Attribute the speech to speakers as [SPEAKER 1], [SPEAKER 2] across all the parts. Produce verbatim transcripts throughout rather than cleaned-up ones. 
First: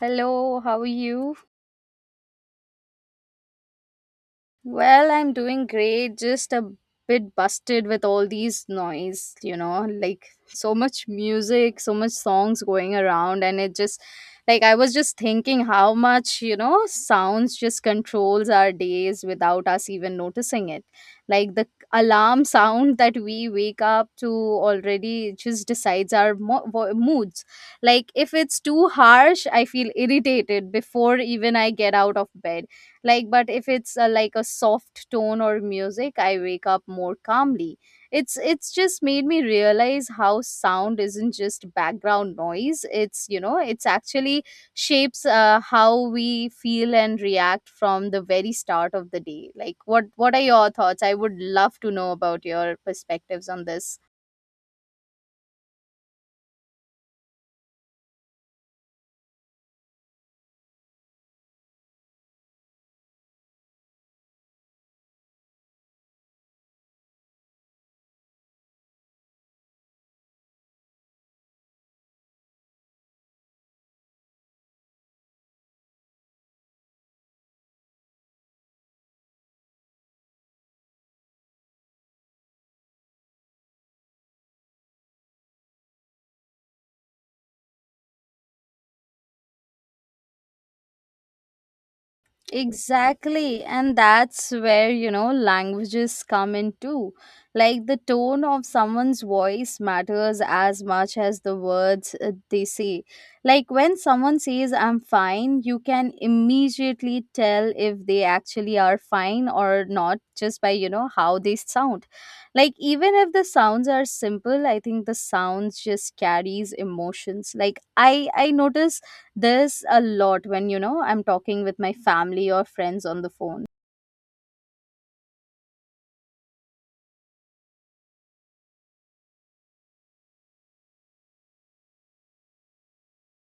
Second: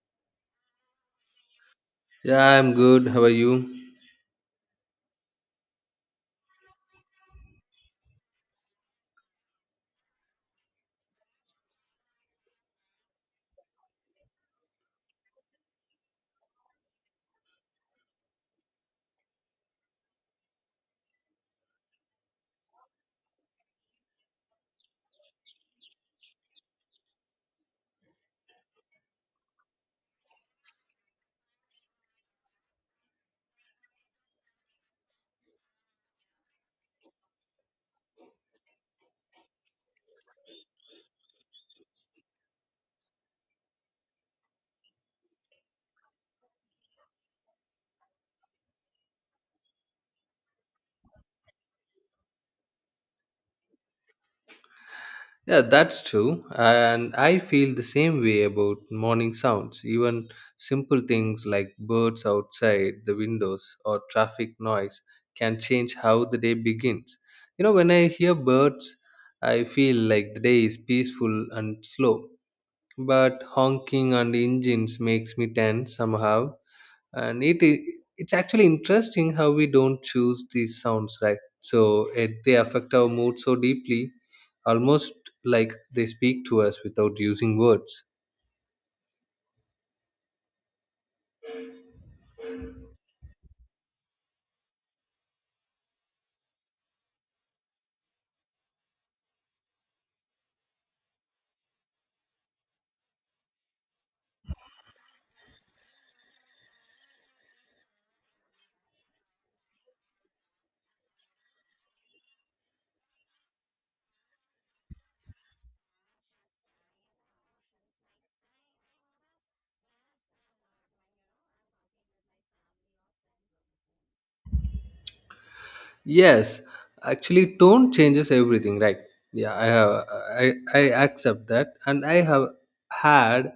[SPEAKER 1] Hello, how are you?
[SPEAKER 2] Yeah, I'm good. How are you?
[SPEAKER 1] Well, I'm doing great, just a bit busted with all these noise, you know, like so much music, so much songs going around and it just like I was just thinking how much, you know, sounds just controls our days without us even noticing it. Like the alarm sound that we wake up to already just decides our mo- vo- moods. Like if it's too harsh, I feel irritated before even I get out of bed. Like but if it's uh, like a soft tone or music, I wake up more calmly. It's it's just made me realize how sound isn't just background noise. It's, you know it's actually shapes uh, how we feel and react from the very start of the day. Like what what are your thoughts? I would love to know about your perspectives on this.
[SPEAKER 2] Yeah, that's true. And I feel the same way about morning sounds. Even simple things like birds outside the windows or traffic noise can change how the day begins. You know, when I hear birds, I feel like the day is peaceful and slow. But honking and engines makes me tense somehow. and it i- it's actually interesting how we don't choose these sounds, right? So it, they affect our mood so deeply, almost like they speak to us without using words.
[SPEAKER 1] Exactly, and that's where, you know languages come in too. Like the tone of someone's voice matters as much as the words uh, they say. Like when someone says, "I'm fine," you can immediately tell if they actually are fine or not, just by, you know how they sound. Like, even if the sounds are simple, I think the sounds just carries emotions. Like, I I notice there's a lot when, you know, I'm talking with my family or friends on the phone.
[SPEAKER 2] Yes, actually, tone changes everything, right? Yeah, I have, I, I accept that, and I have had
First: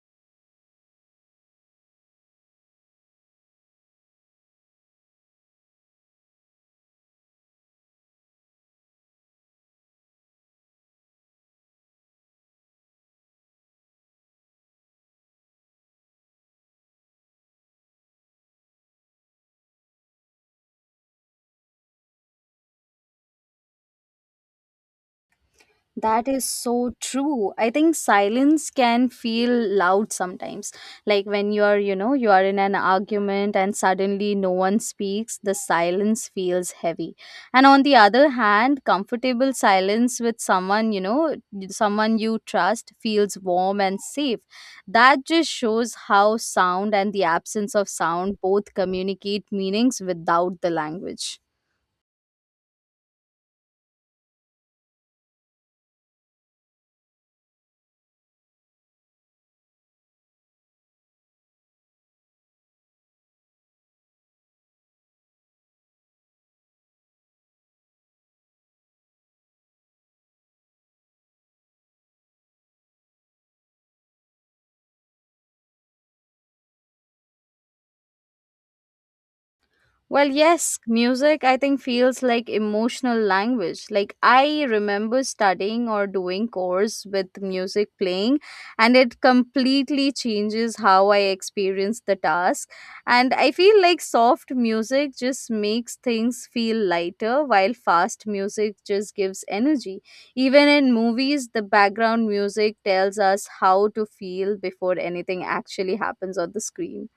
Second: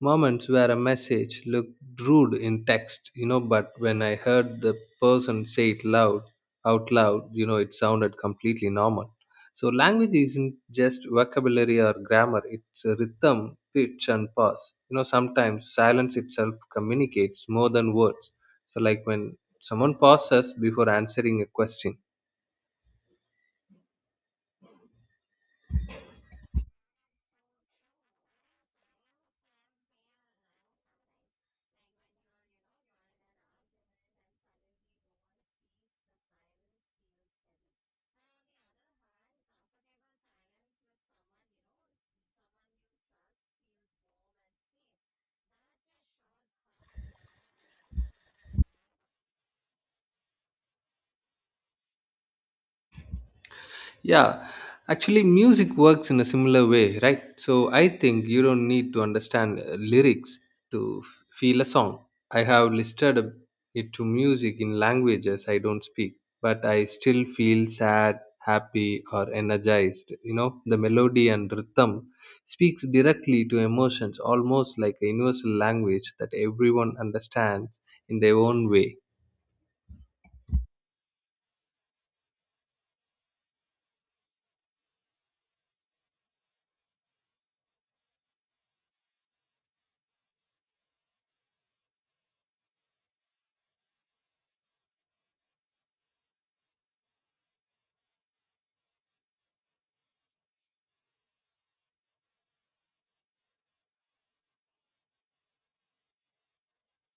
[SPEAKER 2] moments where a message looked rude in text, you know, but when I heard the person say it loud, out loud, you know, it sounded completely normal. So language isn't just vocabulary or grammar; it's a rhythm, pitch, and pause. You know, sometimes silence itself communicates more than words. So, like when someone pauses before answering a question.
[SPEAKER 1] That is so true. I think silence can feel loud sometimes. Like when you're, you know, you are in an argument and suddenly no one speaks, the silence feels heavy. And on the other hand, comfortable silence with someone, you know, someone you trust feels warm and safe. That just shows how sound and the absence of sound both communicate meanings without the language.
[SPEAKER 2] Yeah, actually, music works in a similar way, right? So I think you don't need to understand uh, lyrics to f- feel a song. I have listed a- it to music in languages I don't speak, but I still feel sad, happy, or energized. You know, the melody and rhythm speaks directly to emotions, almost like a universal language that everyone understands in their own way.
[SPEAKER 1] Well, yes, music I think feels like emotional language. Like I remember studying or doing course with music playing and it completely changes how I experience the task. And I feel like soft music just makes things feel lighter, while fast music just gives energy. Even in movies, the background music tells us how to feel before anything actually happens on the screen.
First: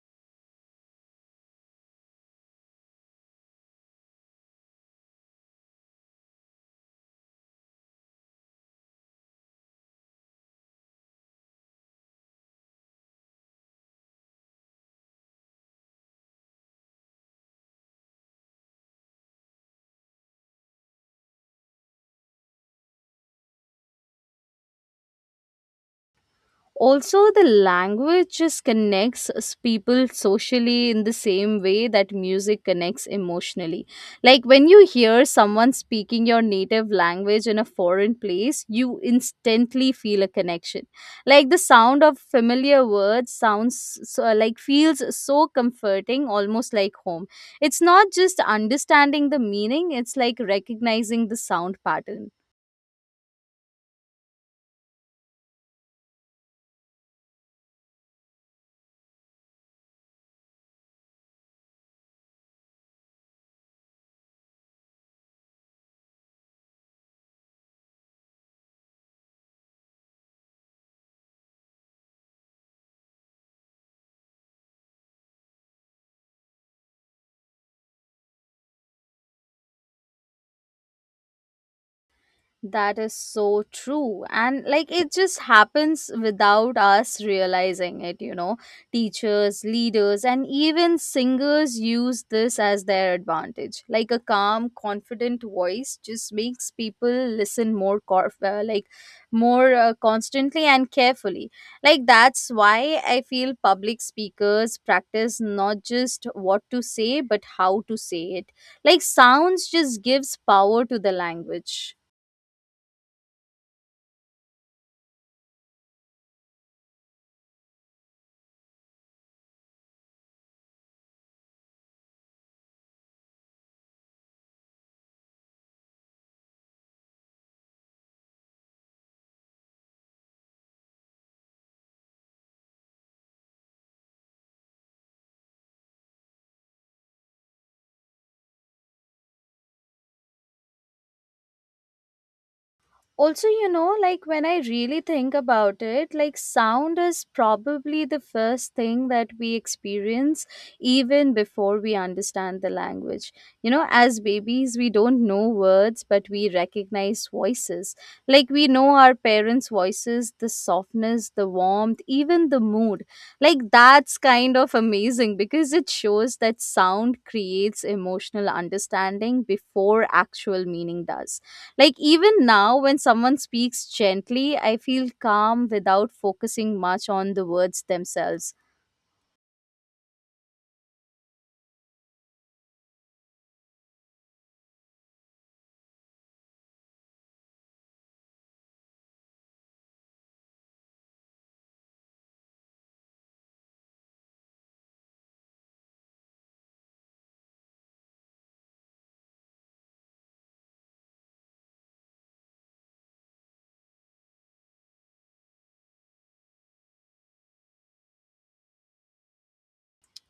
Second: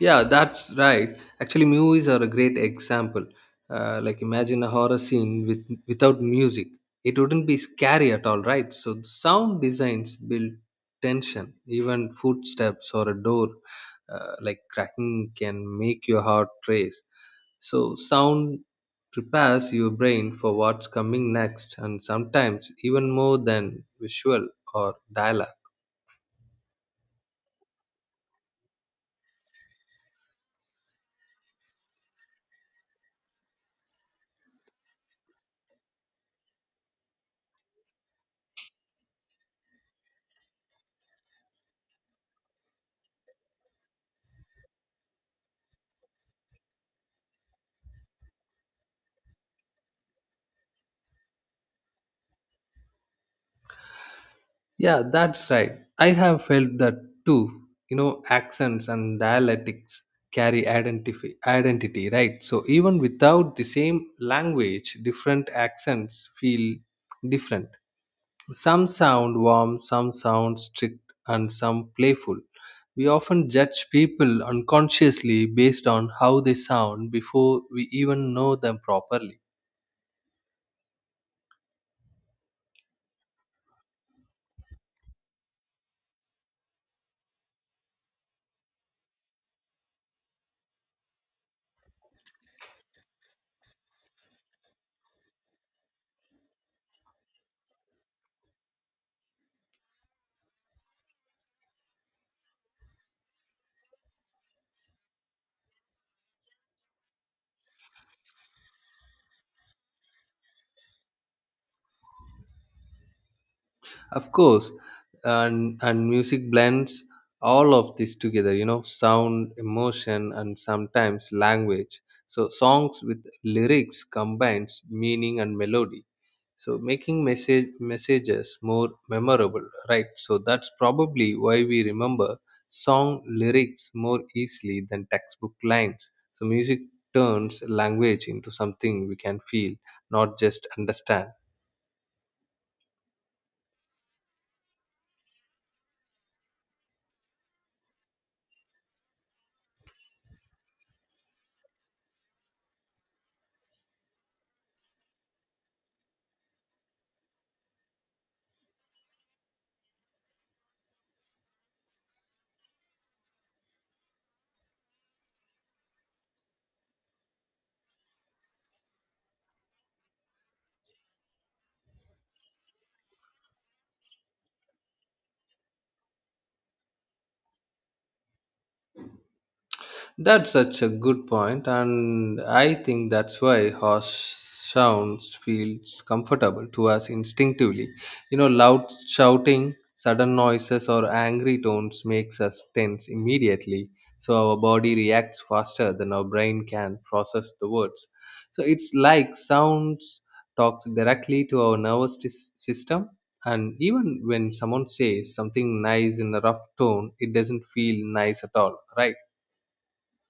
[SPEAKER 2] Yeah, that's right. Actually, movies are a great example. Uh, like imagine a horror scene with without music. It wouldn't be scary at all, right? So the sound designs build tension. Even footsteps or a door, uh, like cracking, can make your heart race. So sound prepares your brain for what's coming next, and sometimes even more than visual or dialogue.
[SPEAKER 1] Also the language just connects us people socially in the same way that music connects emotionally. Like when you hear someone speaking your native language in a foreign place, you instantly feel a connection. Like the sound of familiar words sounds so, like feels so comforting, almost like home. It's not just understanding the meaning, it's like recognizing the sound pattern.
[SPEAKER 2] Yeah, that's right. I have felt that too. You know, accents and dialectics carry identity, identity, right? So even without the same language, different accents feel different. Some sound warm, some sound strict, and some playful. We often judge people unconsciously based on how they sound before we even know them properly.
[SPEAKER 1] That is so true. And like it just happens without us realizing it, you know. Teachers, leaders, and even singers use this as their advantage. Like a calm, confident voice just makes people listen more, cor- uh, like more uh, constantly and carefully. Like that's why I feel public speakers practice not just what to say, but how to say it. Like sounds just gives power to the language.
[SPEAKER 2] Of course, and and music blends all of this together. You know, sound, emotion, and sometimes language. So songs with lyrics combines meaning and melody. So making message messages more memorable, right? So that's probably why we remember song lyrics more easily than textbook lines. So music turns language into something we can feel, not just understand.
[SPEAKER 1] Also, you know like when I really think about it, like sound is probably the first thing that we experience, even before we understand the language. You know, as babies we don't know words, but we recognize voices. Like we know our parents voices, the softness, the warmth, even the mood. Like that's kind of amazing because it shows that sound creates emotional understanding before actual meaning does. Like even now, when someone speaks gently, I feel calm without focusing much on the words themselves.
[SPEAKER 2] That's such a good point, and I think that's why harsh sounds feels comfortable to us instinctively. You know, loud shouting, sudden noises, or angry tones makes us tense immediately. So our body reacts faster than our brain can process the words. So it's like sounds talks directly to our nervous sys- system. And even when someone says something nice in a rough tone, it doesn't feel nice at all, right?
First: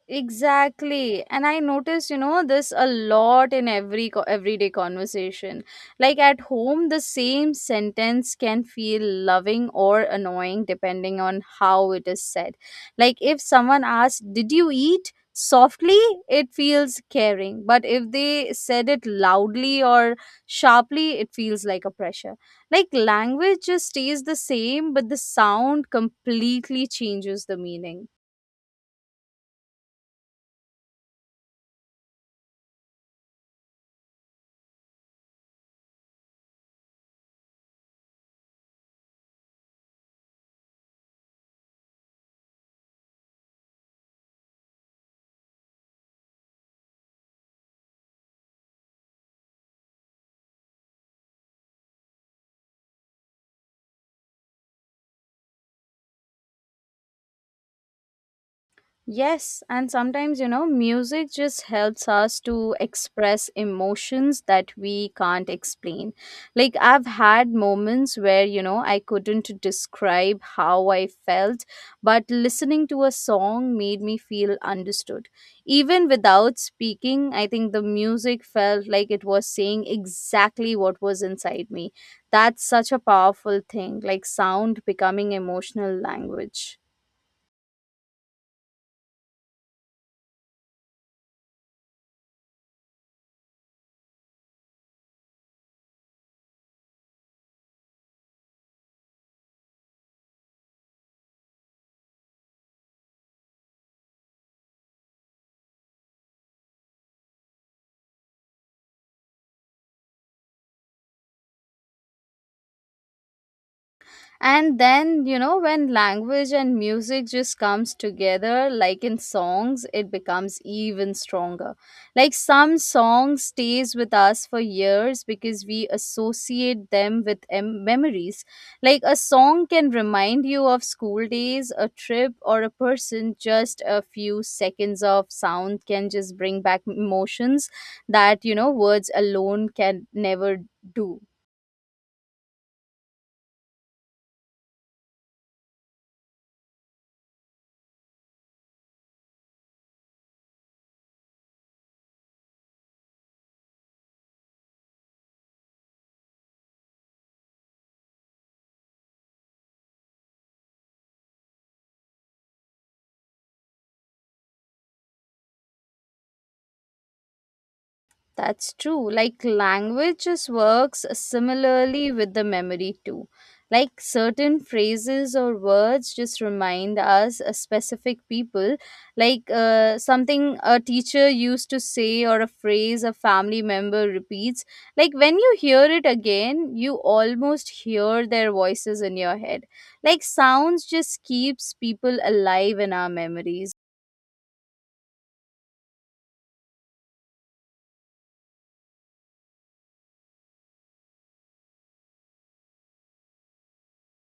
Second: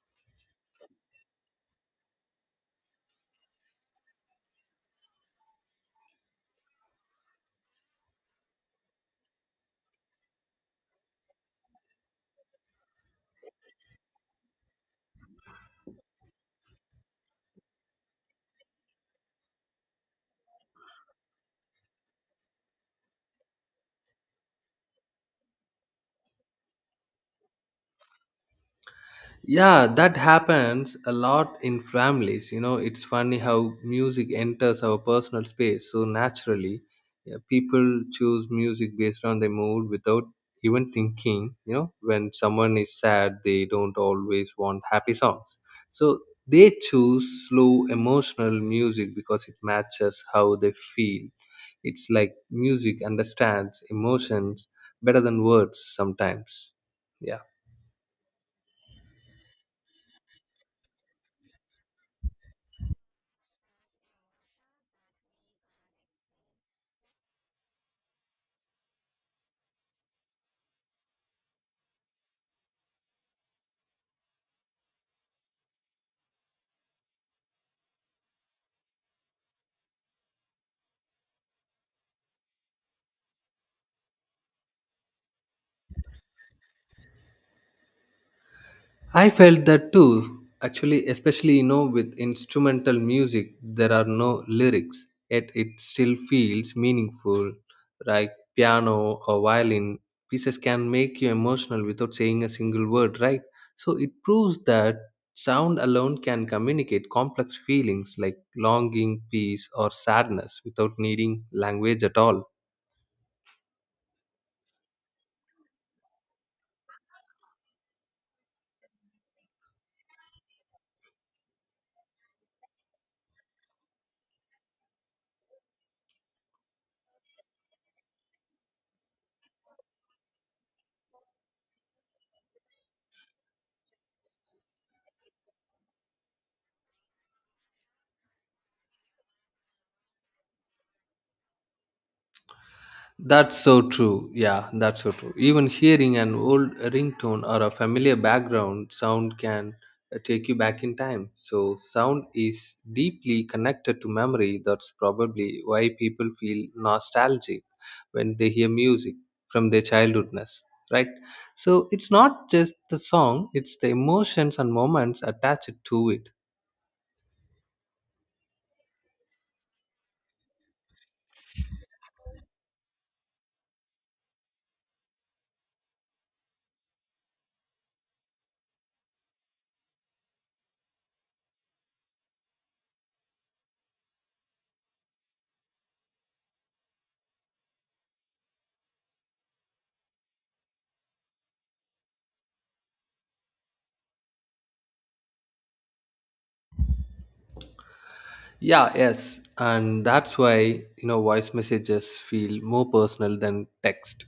[SPEAKER 1] Exactly. And I notice, you know, this a lot in every co- everyday conversation. Like at home, the same sentence can feel loving or annoying depending on how it is said. Like if someone asks, "Did you eat?" softly, it feels caring, but if they said it loudly or sharply, it feels like a pressure. Like language just stays the same, but the sound completely changes the meaning.
[SPEAKER 2] Yeah, that happens a lot in families. You know, it's funny how music enters our personal space so naturally. Yeah, people choose music based on their mood without even thinking. You know, when someone is sad, they don't always want happy songs, so they choose slow emotional music because it matches how they feel. It's like music understands emotions better than words sometimes. Yeah.
[SPEAKER 1] Yes, and sometimes, you know, music just helps us to express emotions that we can't explain. Like, I've had moments where, you know, I couldn't describe how I felt, but listening to a song made me feel understood. Even without speaking, I think the music felt like it was saying exactly what was inside me. That's such a powerful thing, like sound becoming emotional language.
[SPEAKER 2] I felt that too. Actually, especially you know, with instrumental music, there are no lyrics, yet it still feels meaningful. Like piano or violin pieces can make you emotional without saying a single word, right? So it proves that sound alone can communicate complex feelings like longing, peace, or sadness without needing language at all.
[SPEAKER 1] And then, you know when language and music just comes together, like in songs, it becomes even stronger. Like some song stays with us for years because we associate them with em- memories. Like a song can remind you of school days, a trip, or a person. Just a few seconds of sound can just bring back emotions that, you know words alone can never do.
[SPEAKER 2] That's so true. Yeah, that's so true. Even hearing an old ringtone or a familiar background sound can uh, take you back in time. So, sound is deeply connected to memory. That's probably why people feel nostalgic when they hear music from their childhoodness, right? So, it's not just the song, it's the emotions and moments attached to it.
[SPEAKER 1] That's true. Like languages works similarly with the memory too. Like certain phrases or words just remind us a specific people, like uh, something a teacher used to say or a phrase a family member repeats. Like when you hear it again, you almost hear their voices in your head. Like sounds just keeps people alive in our memories.
[SPEAKER 2] Yeah, yes. And that's why, you know, voice messages feel more personal than text.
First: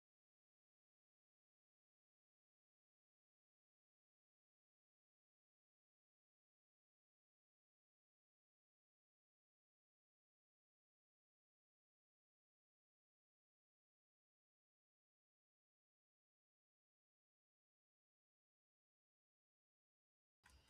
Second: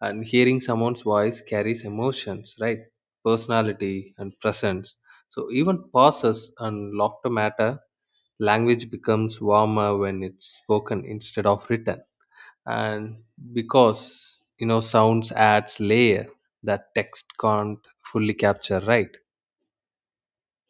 [SPEAKER 2] And hearing someone's voice carries emotions, right? Personality and presence. So even pauses and laughter matter. Language becomes warmer when it's spoken instead of written. And because, you know, sounds adds layer that text can't fully capture, right?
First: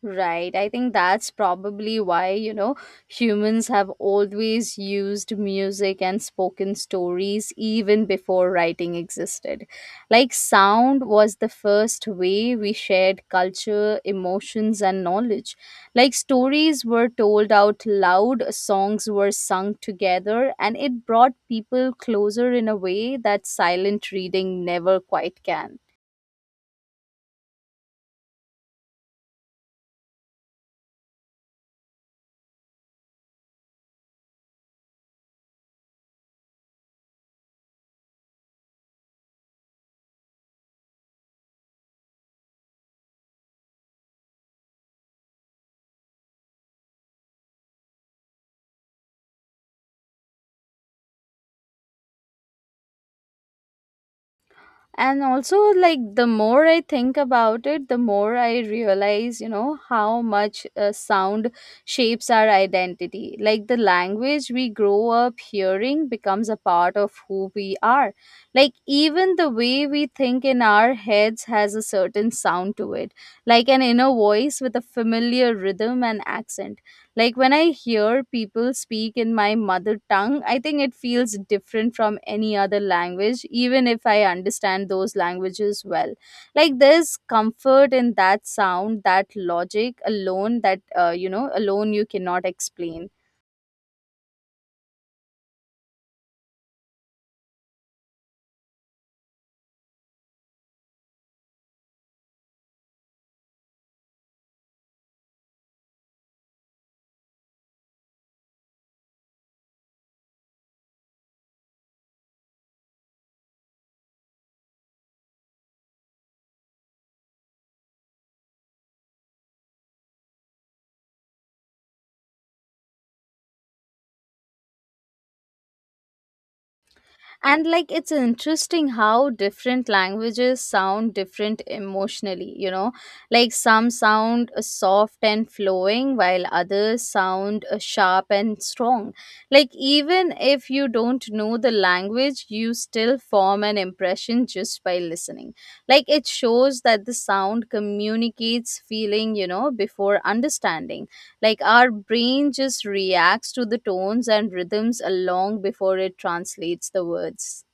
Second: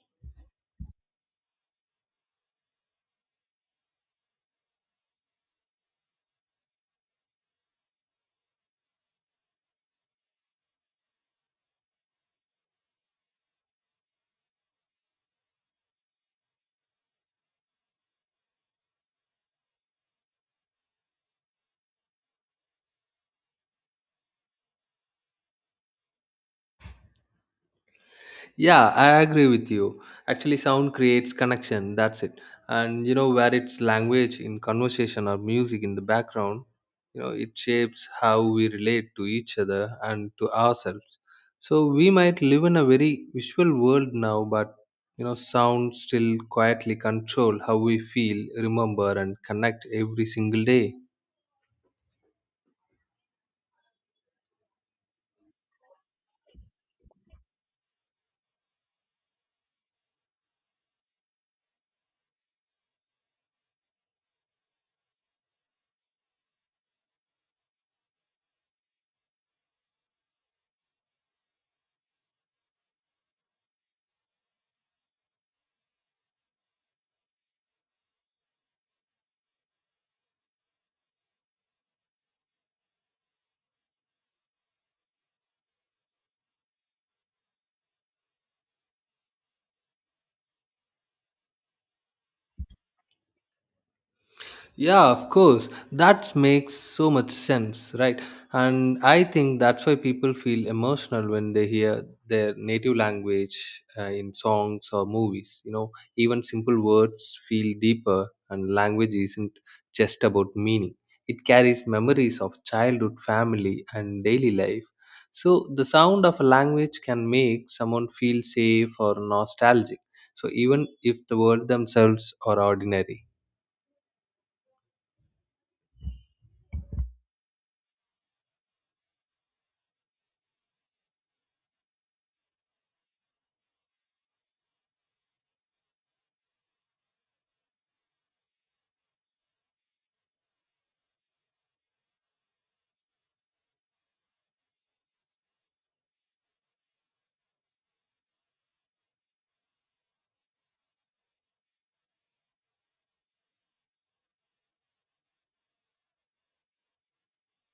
[SPEAKER 1] Right. I think that's probably why, you know, humans have always used music and spoken stories even before writing existed. Like, sound was the first way we shared culture, emotions, and knowledge. Like, stories were told out loud, songs were sung together, and it brought people closer in a way that silent reading never quite can.
[SPEAKER 2] Yeah, I agree with you. Actually, sound creates connection. That's it. And you know, where it's language in conversation or music in the background, you know, it shapes how we relate to each other and to ourselves. So we might live in a very visual world now, but you know, sound still quietly control how we feel, remember, and connect every single day.
[SPEAKER 1] And also, like the more I think about it, the more I realize, you know how much uh, sound shapes our identity. Like the language we grow up hearing becomes a part of who we are. Like even the way we think in our heads has a certain sound to it, like an inner voice with a familiar rhythm and accent. Like when I hear people speak in my mother tongue, I think it feels different from any other language, even if I understand those languages well. Like there's comfort in that sound, that logic alone that, uh, you know, alone you cannot explain.
[SPEAKER 2] Yeah, of course. That makes so much sense, right? And I think that's why people feel emotional when they hear their native language uh, in songs or movies. You know, even simple words feel deeper, and language isn't just about meaning, it carries memories of childhood, family, and daily life. So, the sound of a language can make someone feel safe or nostalgic. So, even if the words themselves are ordinary.
[SPEAKER 1] And like it's interesting how different languages sound different emotionally, you know. Like some sound uh, soft and flowing, while others sound uh, sharp and strong. Like even if you don't know the language, you still form an impression just by listening. Like it shows that the sound communicates feeling, you know before understanding. Like our brain just reacts to the tones and rhythms long before it translates the words.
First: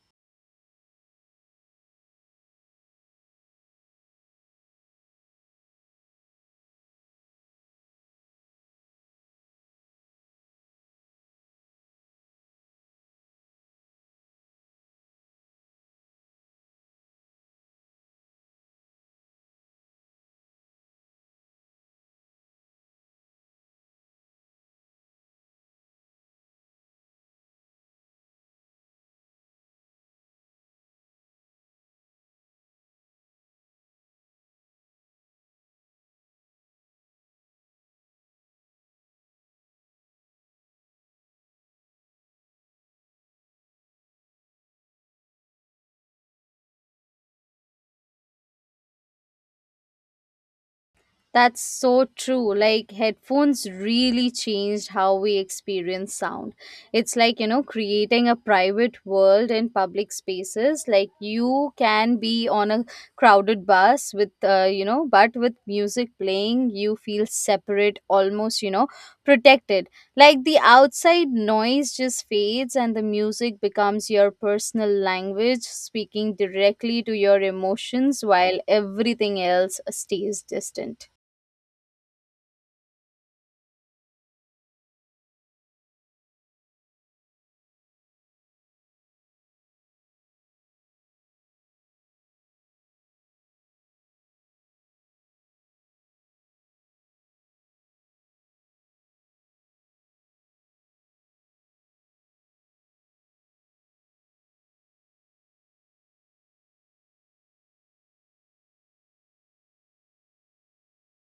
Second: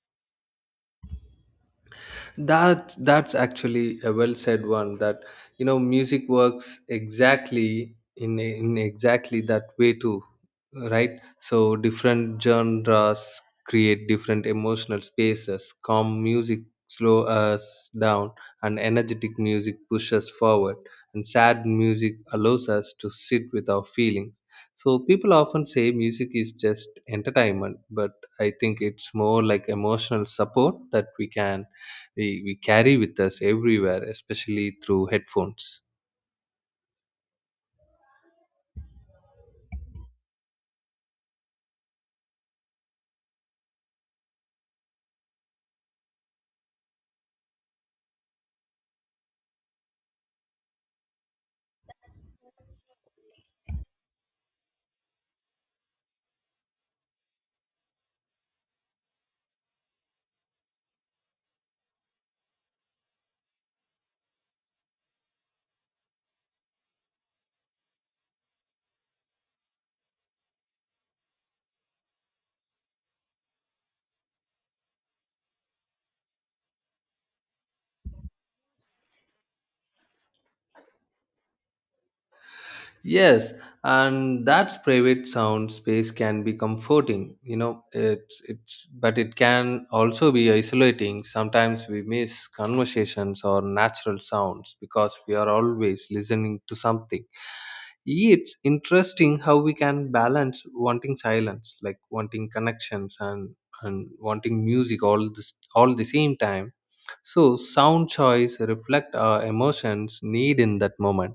[SPEAKER 2] That that's actually a well said one. That you know, music works exactly in in exactly that way too, right? So different genres create different emotional spaces. Calm music slow us down, and energetic music pushes forward. And sad music allows us to sit with our feelings. So people often say music is just entertainment, but I think it's more like emotional support that we can we, we carry with us everywhere, especially through headphones.
[SPEAKER 1] That's so true. Like, headphones really changed how we experience sound. It's like, you know, creating a private world in public spaces. Like, you can be on a crowded bus with, uh, you know, but with music playing, you feel separate, almost, you know, protected. Like, the outside noise just fades and the music becomes your personal language, speaking directly to your emotions while everything else stays distant.
[SPEAKER 2] Yes, and that's private sound space can be comforting. You know, it's it's but it can also be isolating. Sometimes we miss conversations or natural sounds because we are always listening to something. It's interesting how we can balance wanting silence, like wanting connections and and wanting music all this all the same time. So sound choice reflect our emotions need in that moment.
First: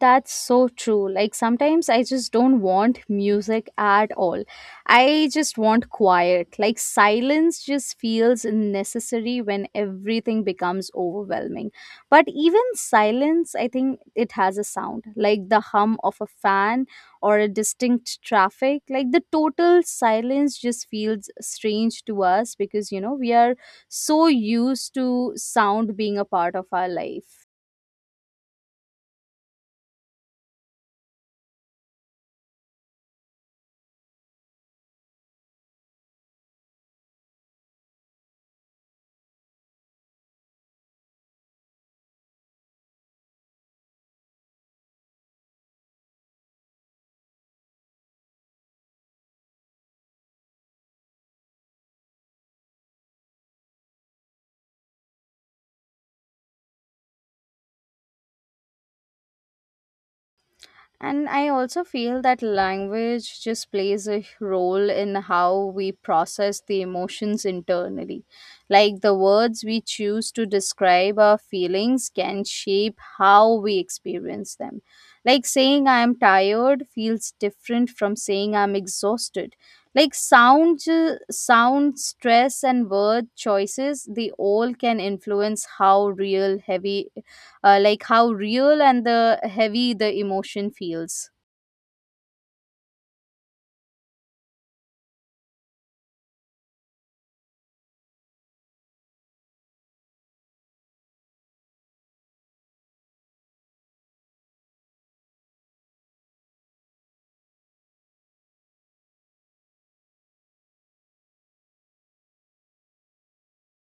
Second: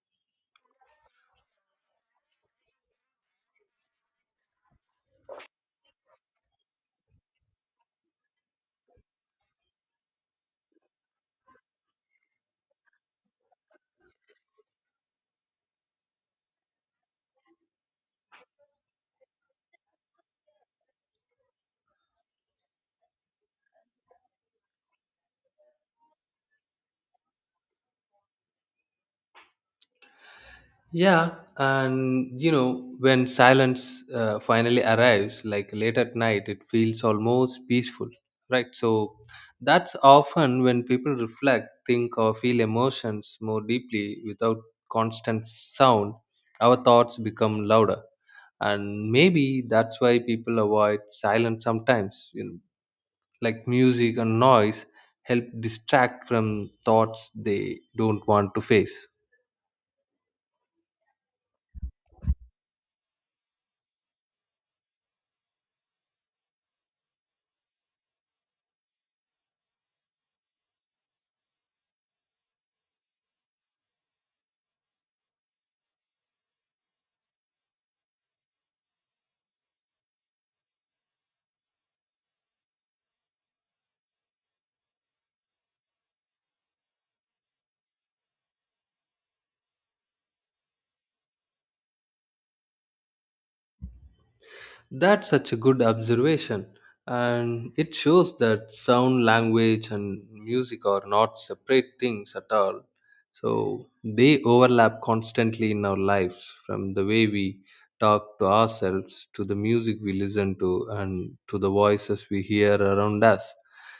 [SPEAKER 1] That's so true. Like sometimes I just don't want music at all. I just want quiet. Like silence just feels necessary when everything becomes overwhelming. But even silence, I think it has a sound, like the hum of a fan or a distinct traffic. Like the total silence just feels strange to us because, you know, we are so used to sound being a part of our life.
[SPEAKER 2] Yeah, and you know, when silence uh, finally arrives, like late at night, it feels almost peaceful, right? So that's often when people reflect, think, or feel emotions more deeply. Without constant sound, our thoughts become louder. And maybe that's why people avoid silence sometimes, you know, like music and noise help distract from thoughts they don't want to face.
[SPEAKER 1] And I also feel that language just plays a role in how we process the emotions internally. Like the words we choose to describe our feelings can shape how we experience them. Like saying "I'm tired" feels different from saying "I'm exhausted." Like sound, ju- sound, stress, and word choices, they all can influence how real heavy uh, like how real and the heavy the emotion feels.
[SPEAKER 2] That's such a good observation, and it shows that sound, language, and music are not separate things at all. So they overlap constantly in our lives, from the way we talk to ourselves, to the music we listen to, and to the voices we hear around us.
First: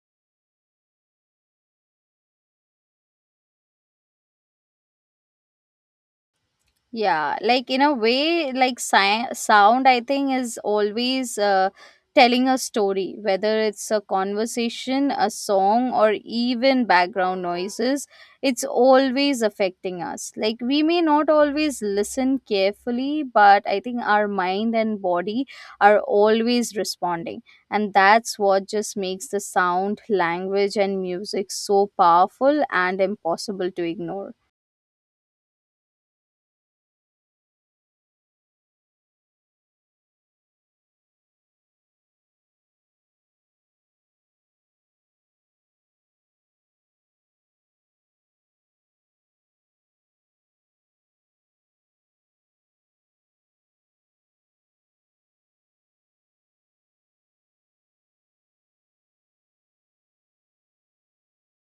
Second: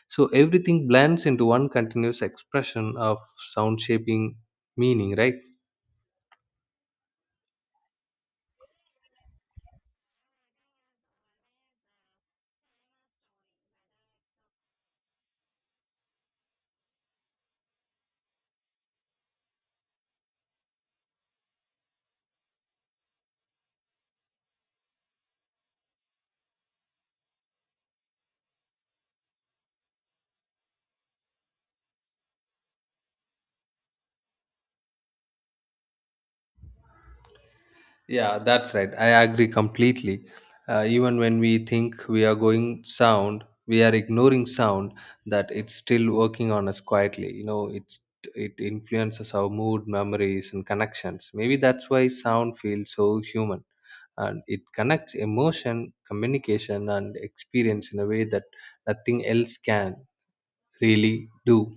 [SPEAKER 2] So everything blends into one continuous expression of sound shaping meaning, right?
[SPEAKER 1] Yeah, like in a way, like si- sound, I think, is always uh, telling a story, whether it's a conversation, a song, or even background noises, it's always affecting us. Like, we may not always listen carefully, but I think our mind and body are always responding. And that's what just makes the sound, language, and music so powerful and impossible to ignore.
[SPEAKER 2] Yeah, that's right. I agree completely. Uh, even when we think we are going sound, we are ignoring sound, that it's still working on us quietly. You know, it's it influences our mood, memories, and connections. Maybe that's why sound feels so human, and it connects emotion, communication, and experience in a way that nothing else can really do.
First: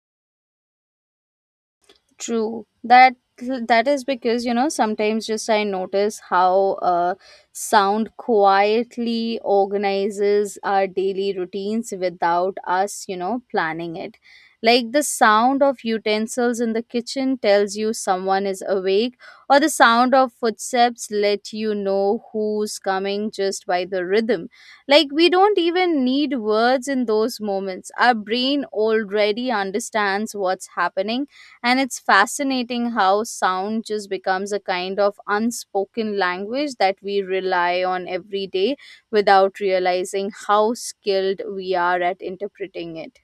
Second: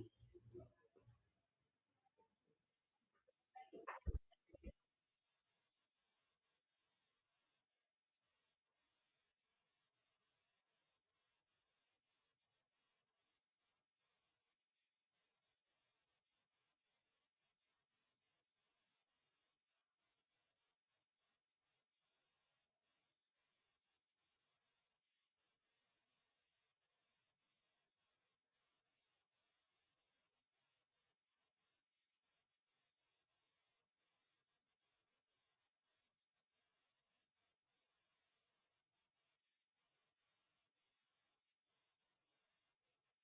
[SPEAKER 1] True. That that is because, you know sometimes just I notice how uh, sound quietly organizes our daily routines without us, you know planning it. Like the sound of utensils in the kitchen tells you someone is awake, or the sound of footsteps let you know who's coming just by the rhythm. Like we don't even need words in those moments. Our brain already understands what's happening, and it's fascinating how sound just becomes a kind of unspoken language that we rely on every day without realizing how skilled we are at interpreting it.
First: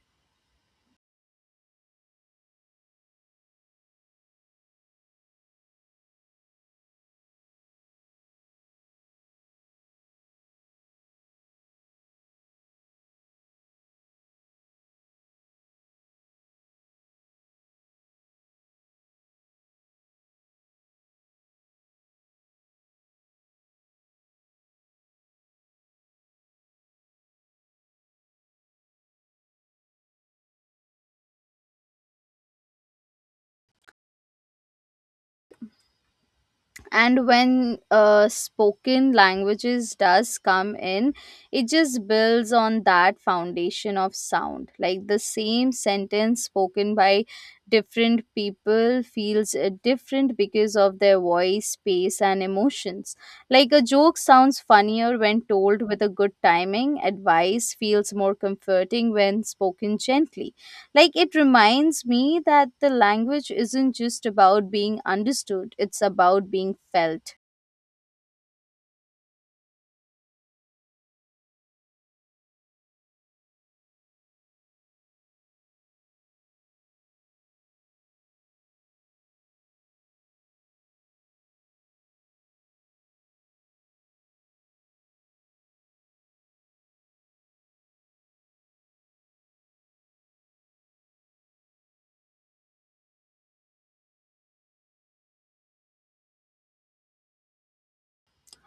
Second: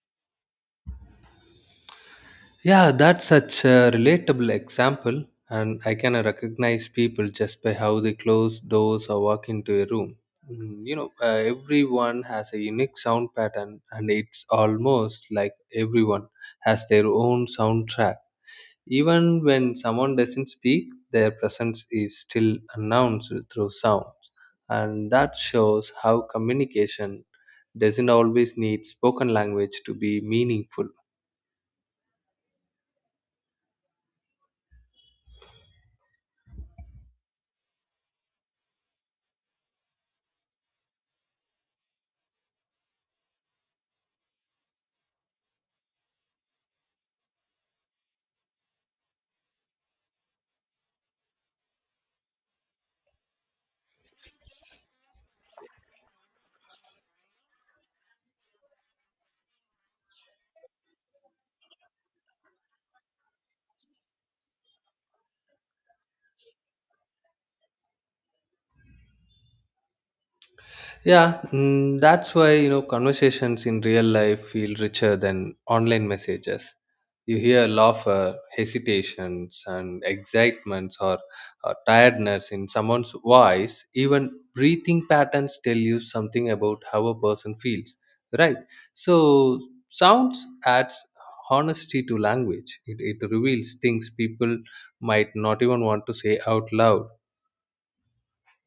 [SPEAKER 2] Yeah, that's such a relatable example, and I can recognize people just by how they close doors or walk into a room. Mm, You know, uh, everyone has a unique sound pattern, and it's almost like everyone has their own soundtrack. Even when someone doesn't speak, their presence is still announced through sounds, and that shows how communication doesn't always need spoken language to be meaningful.
[SPEAKER 1] And when uh, spoken languages does come in, it just builds on that foundation of sound. Like the same sentence spoken by different people feels uh, different because of their voice pace and emotions. Like a joke sounds funnier when told with a good timing. Advice feels more comforting when spoken gently. Like it reminds me that the language isn't just about being understood, it's about being felt.
[SPEAKER 2] Yeah, mm, that's why you know conversations in real life feel richer than online messages. You hear laughter, hesitations, and excitements or, or tiredness in someone's voice. Even breathing patterns tell you something about how a person feels, right? So sounds adds honesty to language. It, it reveals things people might not even want to say out loud.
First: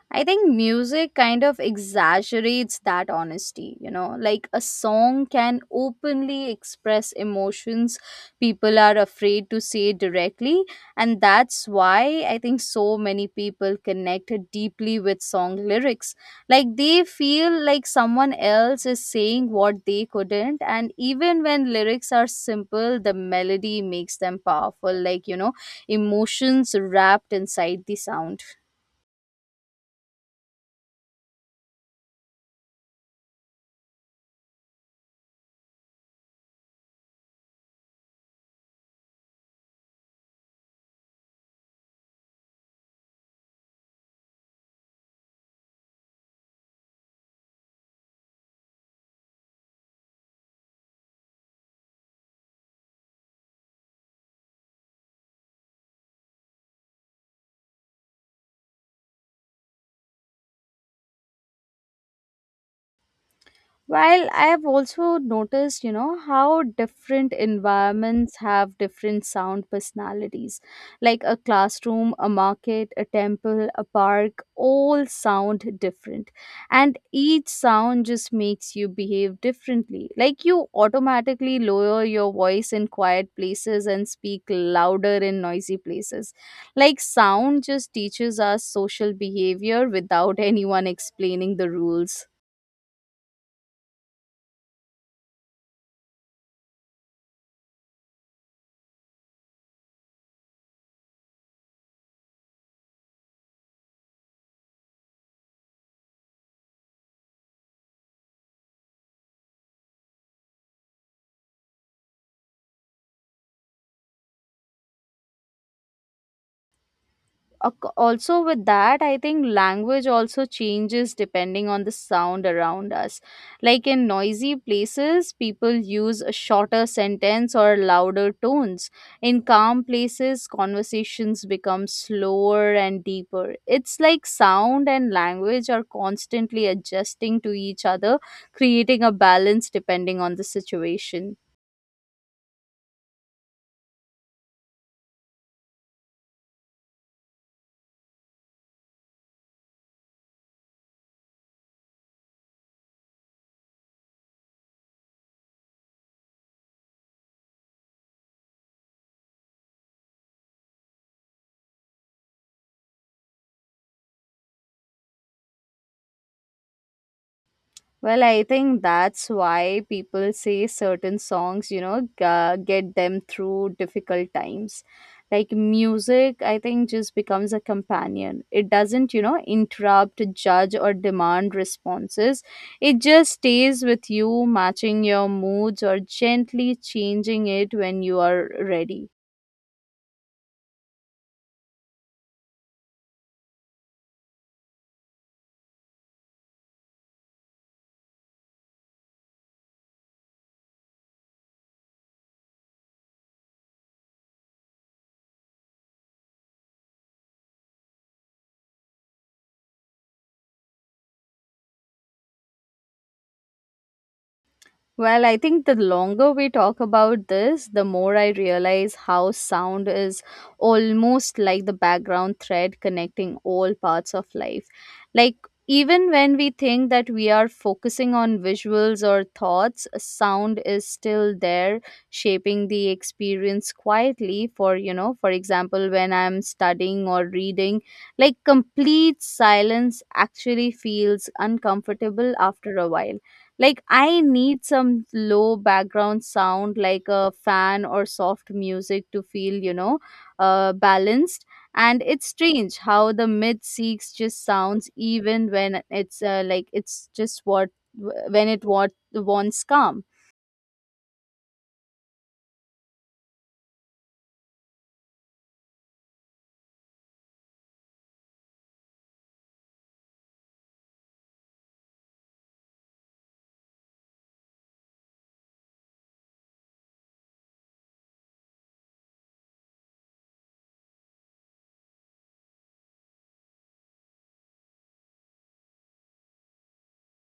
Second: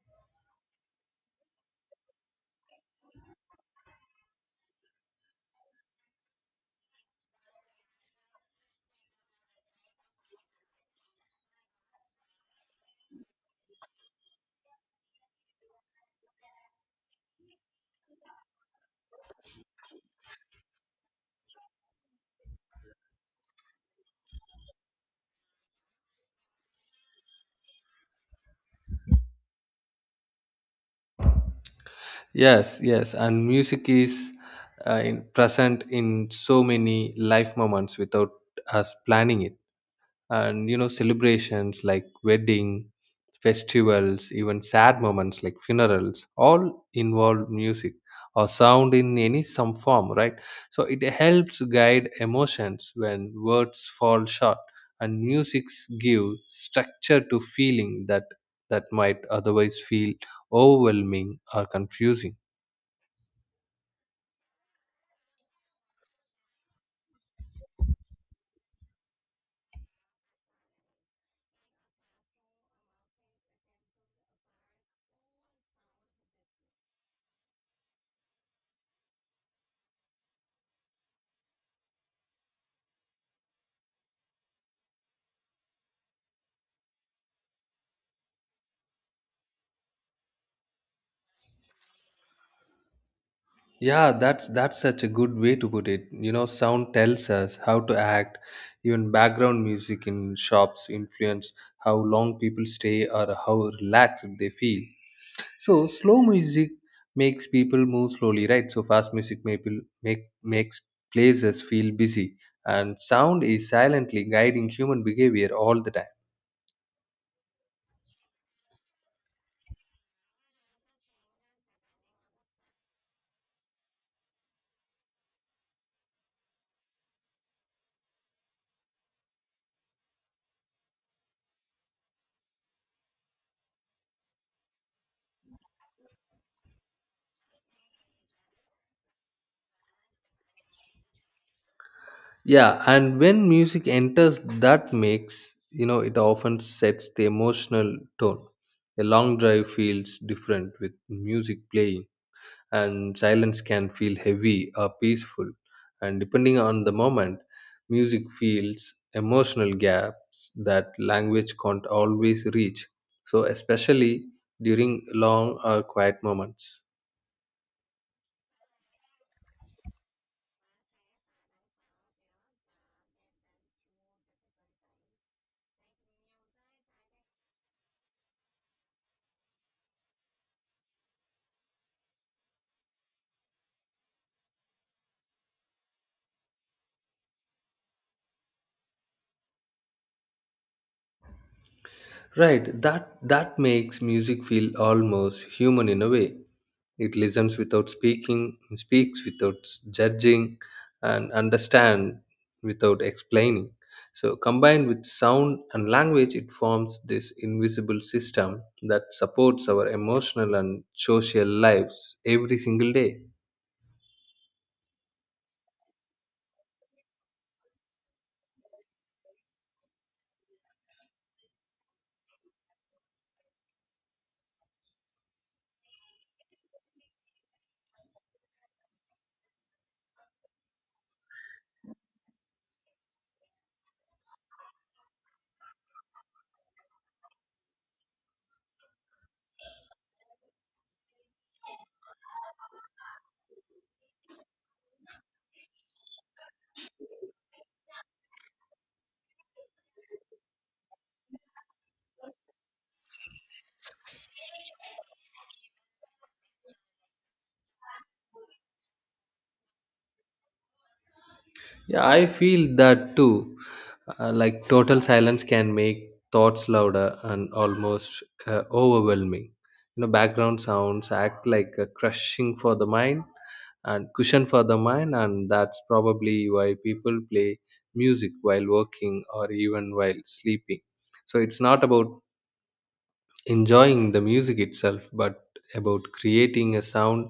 [SPEAKER 1] I think music kind of exaggerates that honesty, you know, like a song can openly express emotions people are afraid to say directly. And that's why I think so many people connect deeply with song lyrics. Like they feel like someone else is saying what they couldn't. And even when lyrics are simple, the melody makes them powerful, like, you know, emotions wrapped inside the sound.
[SPEAKER 2] Yes, yes, and music is uh, in, present in so many life moments without us planning it. And you know, celebrations like wedding, festivals, even sad moments like funerals, all involve music or sound in any some form, right? So it helps guide emotions when words fall short, and music give structure to feeling that that might otherwise feel overwhelming or confusing.
[SPEAKER 1] While I have also noticed, you know, how different environments have different sound personalities. Like a classroom, a market, a temple, a park, all sound different. And each sound just makes you behave differently. Like you automatically lower your voice in quiet places and speak louder in noisy places. Like sound just teaches us social behavior without anyone explaining the rules.
[SPEAKER 2] Yeah, that's that's such a good way to put it. You know, sound tells us how to act. Even background music in shops influence how long people stay or how relaxed they feel. So slow music makes people move slowly, right? So fast music may people make makes places feel busy, and sound is silently guiding human behavior all the time.
[SPEAKER 1] Ac- also with that, I think language also changes depending on the sound around us. Like in noisy places, people use a shorter sentence or louder tones. In calm places, conversations become slower and deeper. It's like sound and language are constantly adjusting to each other, creating a balance depending on the situation.
[SPEAKER 2] Yeah, and when music enters, that makes you know it often sets the emotional tone. A long drive feels different with music playing, and silence can feel heavy or peaceful. And depending on the moment, music fills emotional gaps that language can't always reach, so especially during long or quiet moments.
[SPEAKER 1] Well, I think that's why people say certain songs, you know, g- uh, get them through difficult times. Like music, I think just becomes a companion. It doesn't, you know, interrupt, judge, or demand responses. It just stays with you, matching your moods or gently changing it when you are ready.
[SPEAKER 2] Right, that that makes music feel almost human in a way. It listens without speaking, speaks without s- judging, and understand without explaining. So combined with sound and language, it forms this invisible system that supports our emotional and social lives every single day.
[SPEAKER 1] Well, I think the longer we talk about this, the more I realize how sound is almost like the background thread connecting all parts of life. Like, even when we think that we are focusing on visuals or thoughts, sound is still there shaping the experience quietly. For, you know, for example, when I'm studying or reading, like complete silence actually feels uncomfortable after a while. Like I need some low background sound, like a fan or soft music, to feel, you know, uh, balanced. And it's strange how the mid seeks just sounds even when it's uh, like it's just what when it what wants calm.
[SPEAKER 2] Yeah, I feel that too. Uh, like total silence can make thoughts louder and almost uh, overwhelming. You know, background sounds act like a crushing for the mind and cushion for the mind, and that's probably why people play music while working or even while sleeping. So it's not about enjoying the music itself, but about creating a sound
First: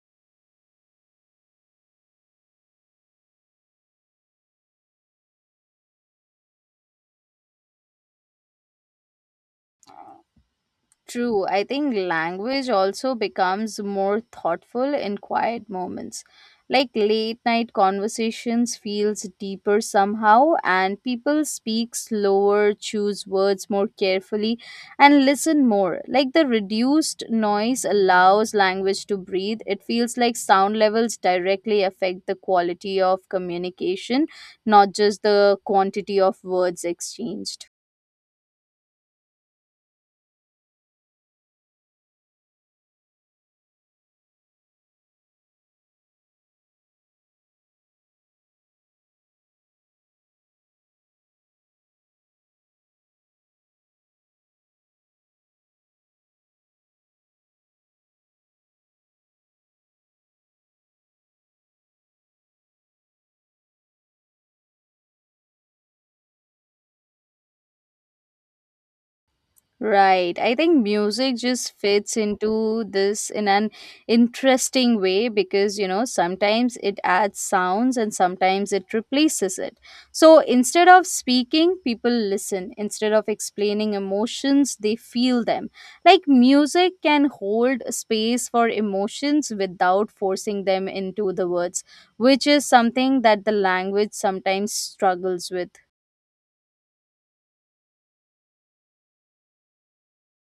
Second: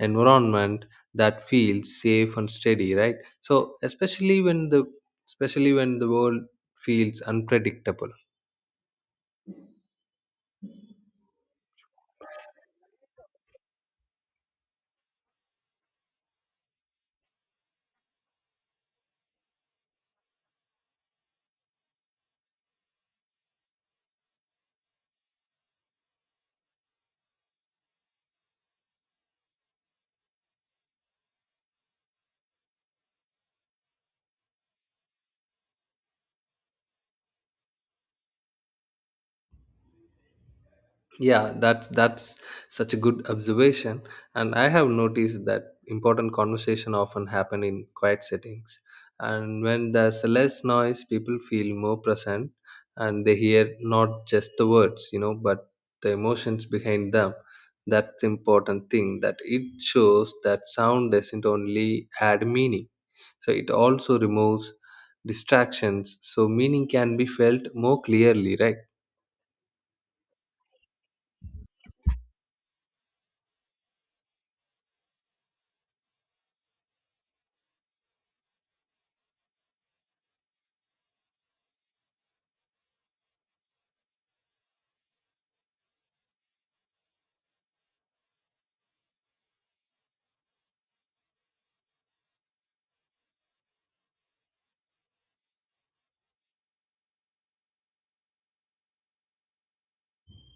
[SPEAKER 2] environment that feels safe and steady, right? So especially when the especially when the world feels unpredictable.
[SPEAKER 1] True, I think language also becomes more thoughtful in quiet moments. Like late night conversations feels deeper somehow, and people speak slower, choose words more carefully and listen more. Like the reduced noise allows language to breathe. It feels like sound levels directly affect the quality of communication, not just the quantity of words exchanged.
[SPEAKER 2] Yeah, that's that's such a good observation, and I have noticed that important conversation often happen in quiet settings, and when there's less noise, people feel more present, and they hear not just the words, you know, but the emotions behind them. That's the important thing, that it shows that sound doesn't only add meaning, so it also removes distractions, so meaning can be felt more clearly, right?
[SPEAKER 1] Right. I think music just fits into this in an interesting way because, you know, sometimes it adds sounds and sometimes it replaces it. So instead of speaking, people listen. Instead of explaining emotions, they feel them. Like music can hold space for emotions without forcing them into the words, which is something that the language sometimes struggles with.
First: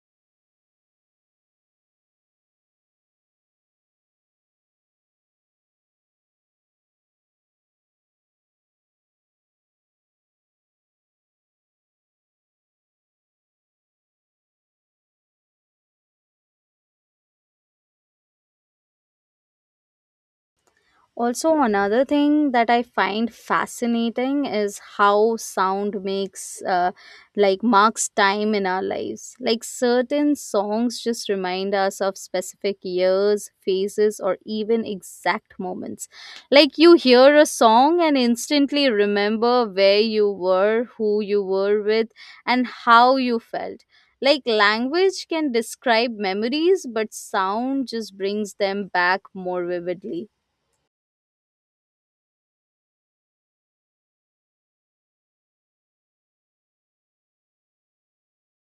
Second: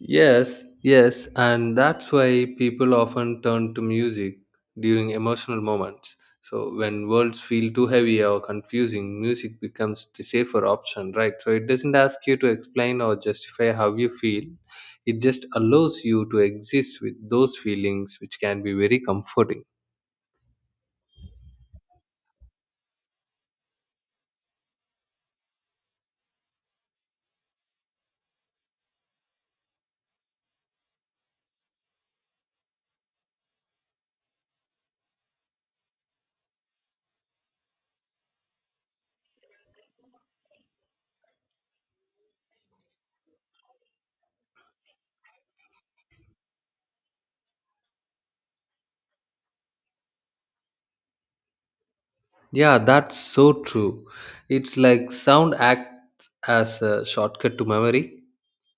[SPEAKER 2] Yes, yes, and that's why people often turn to music during emotional moments. So when words feel too heavy or confusing, music becomes the safer option, right? So it doesn't ask you to explain or justify how you feel. It just allows you to exist with those feelings, which can be very comforting.
[SPEAKER 1] Also, another thing that I find fascinating is how sound makes uh, like marks time in our lives. Like certain songs just remind us of specific years, phases, or even exact moments. Like you hear a song and instantly remember where you were, who you were with, and how you felt. Like language can describe memories, but sound just brings them back more vividly.
[SPEAKER 2] Yeah, that's so true. It's like sound acts as a shortcut to memory.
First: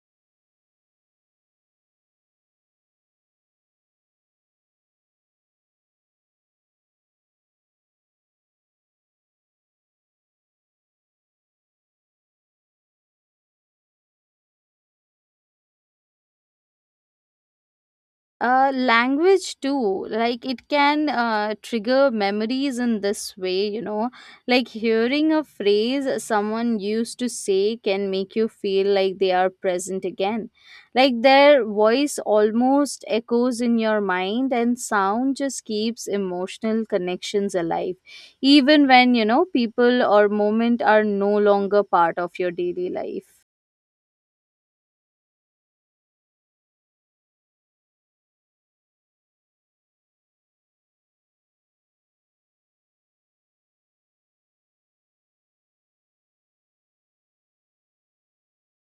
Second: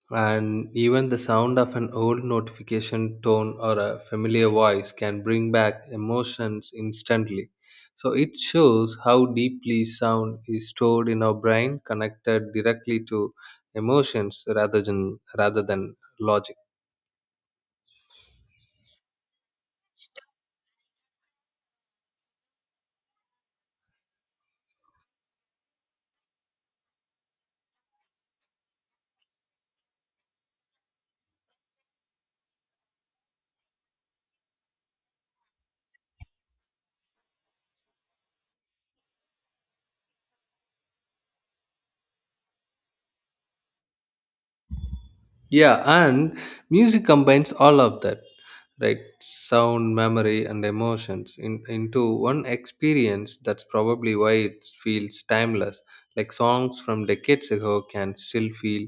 [SPEAKER 2] And even the sound of an old notification tone or a familiar voice can bring back emotions instantly. So it shows how deeply sound is stored in our brain, connected directly to emotions rather than rather than logic.
[SPEAKER 1] Uh, language too, like it can uh, trigger memories in this way, you know. Like hearing a phrase someone used to say can make you feel like they are present again. Like their voice almost echoes in your mind, and sound just keeps emotional connections alive, even when, you know, people or moment are no longer part of your daily life.
[SPEAKER 2] Yeah, and music combines all of that, right? Sound, memory, and emotions in, into one experience. That's probably why it feels timeless. Like songs from decades ago can still feel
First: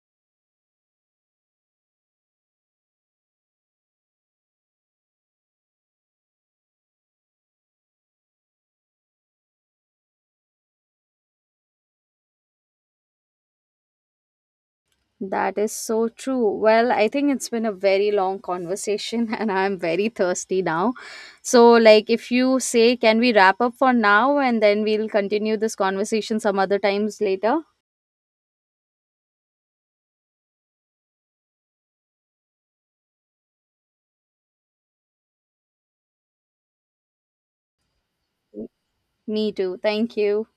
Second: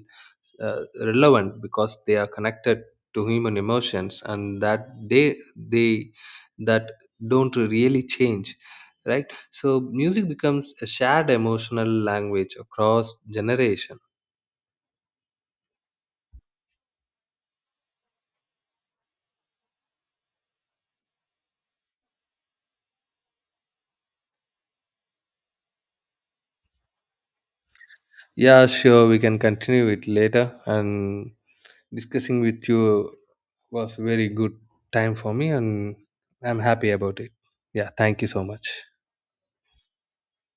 [SPEAKER 2] uh, relevant because they are connected to human emotions, and that they they that don't really change, right? So music becomes a shared emotional language across generations.
[SPEAKER 1] That is so true. Well, I think it's been a very long conversation and I'm very thirsty now. So, like, if you say, can we wrap up for now and then we'll continue this conversation some other times later?
[SPEAKER 2] Yeah, sure. We can continue it later. And discussing with you was very good time for me, and I'm happy about it. Yeah, thank you so much.
[SPEAKER 1] Me too. Thank you.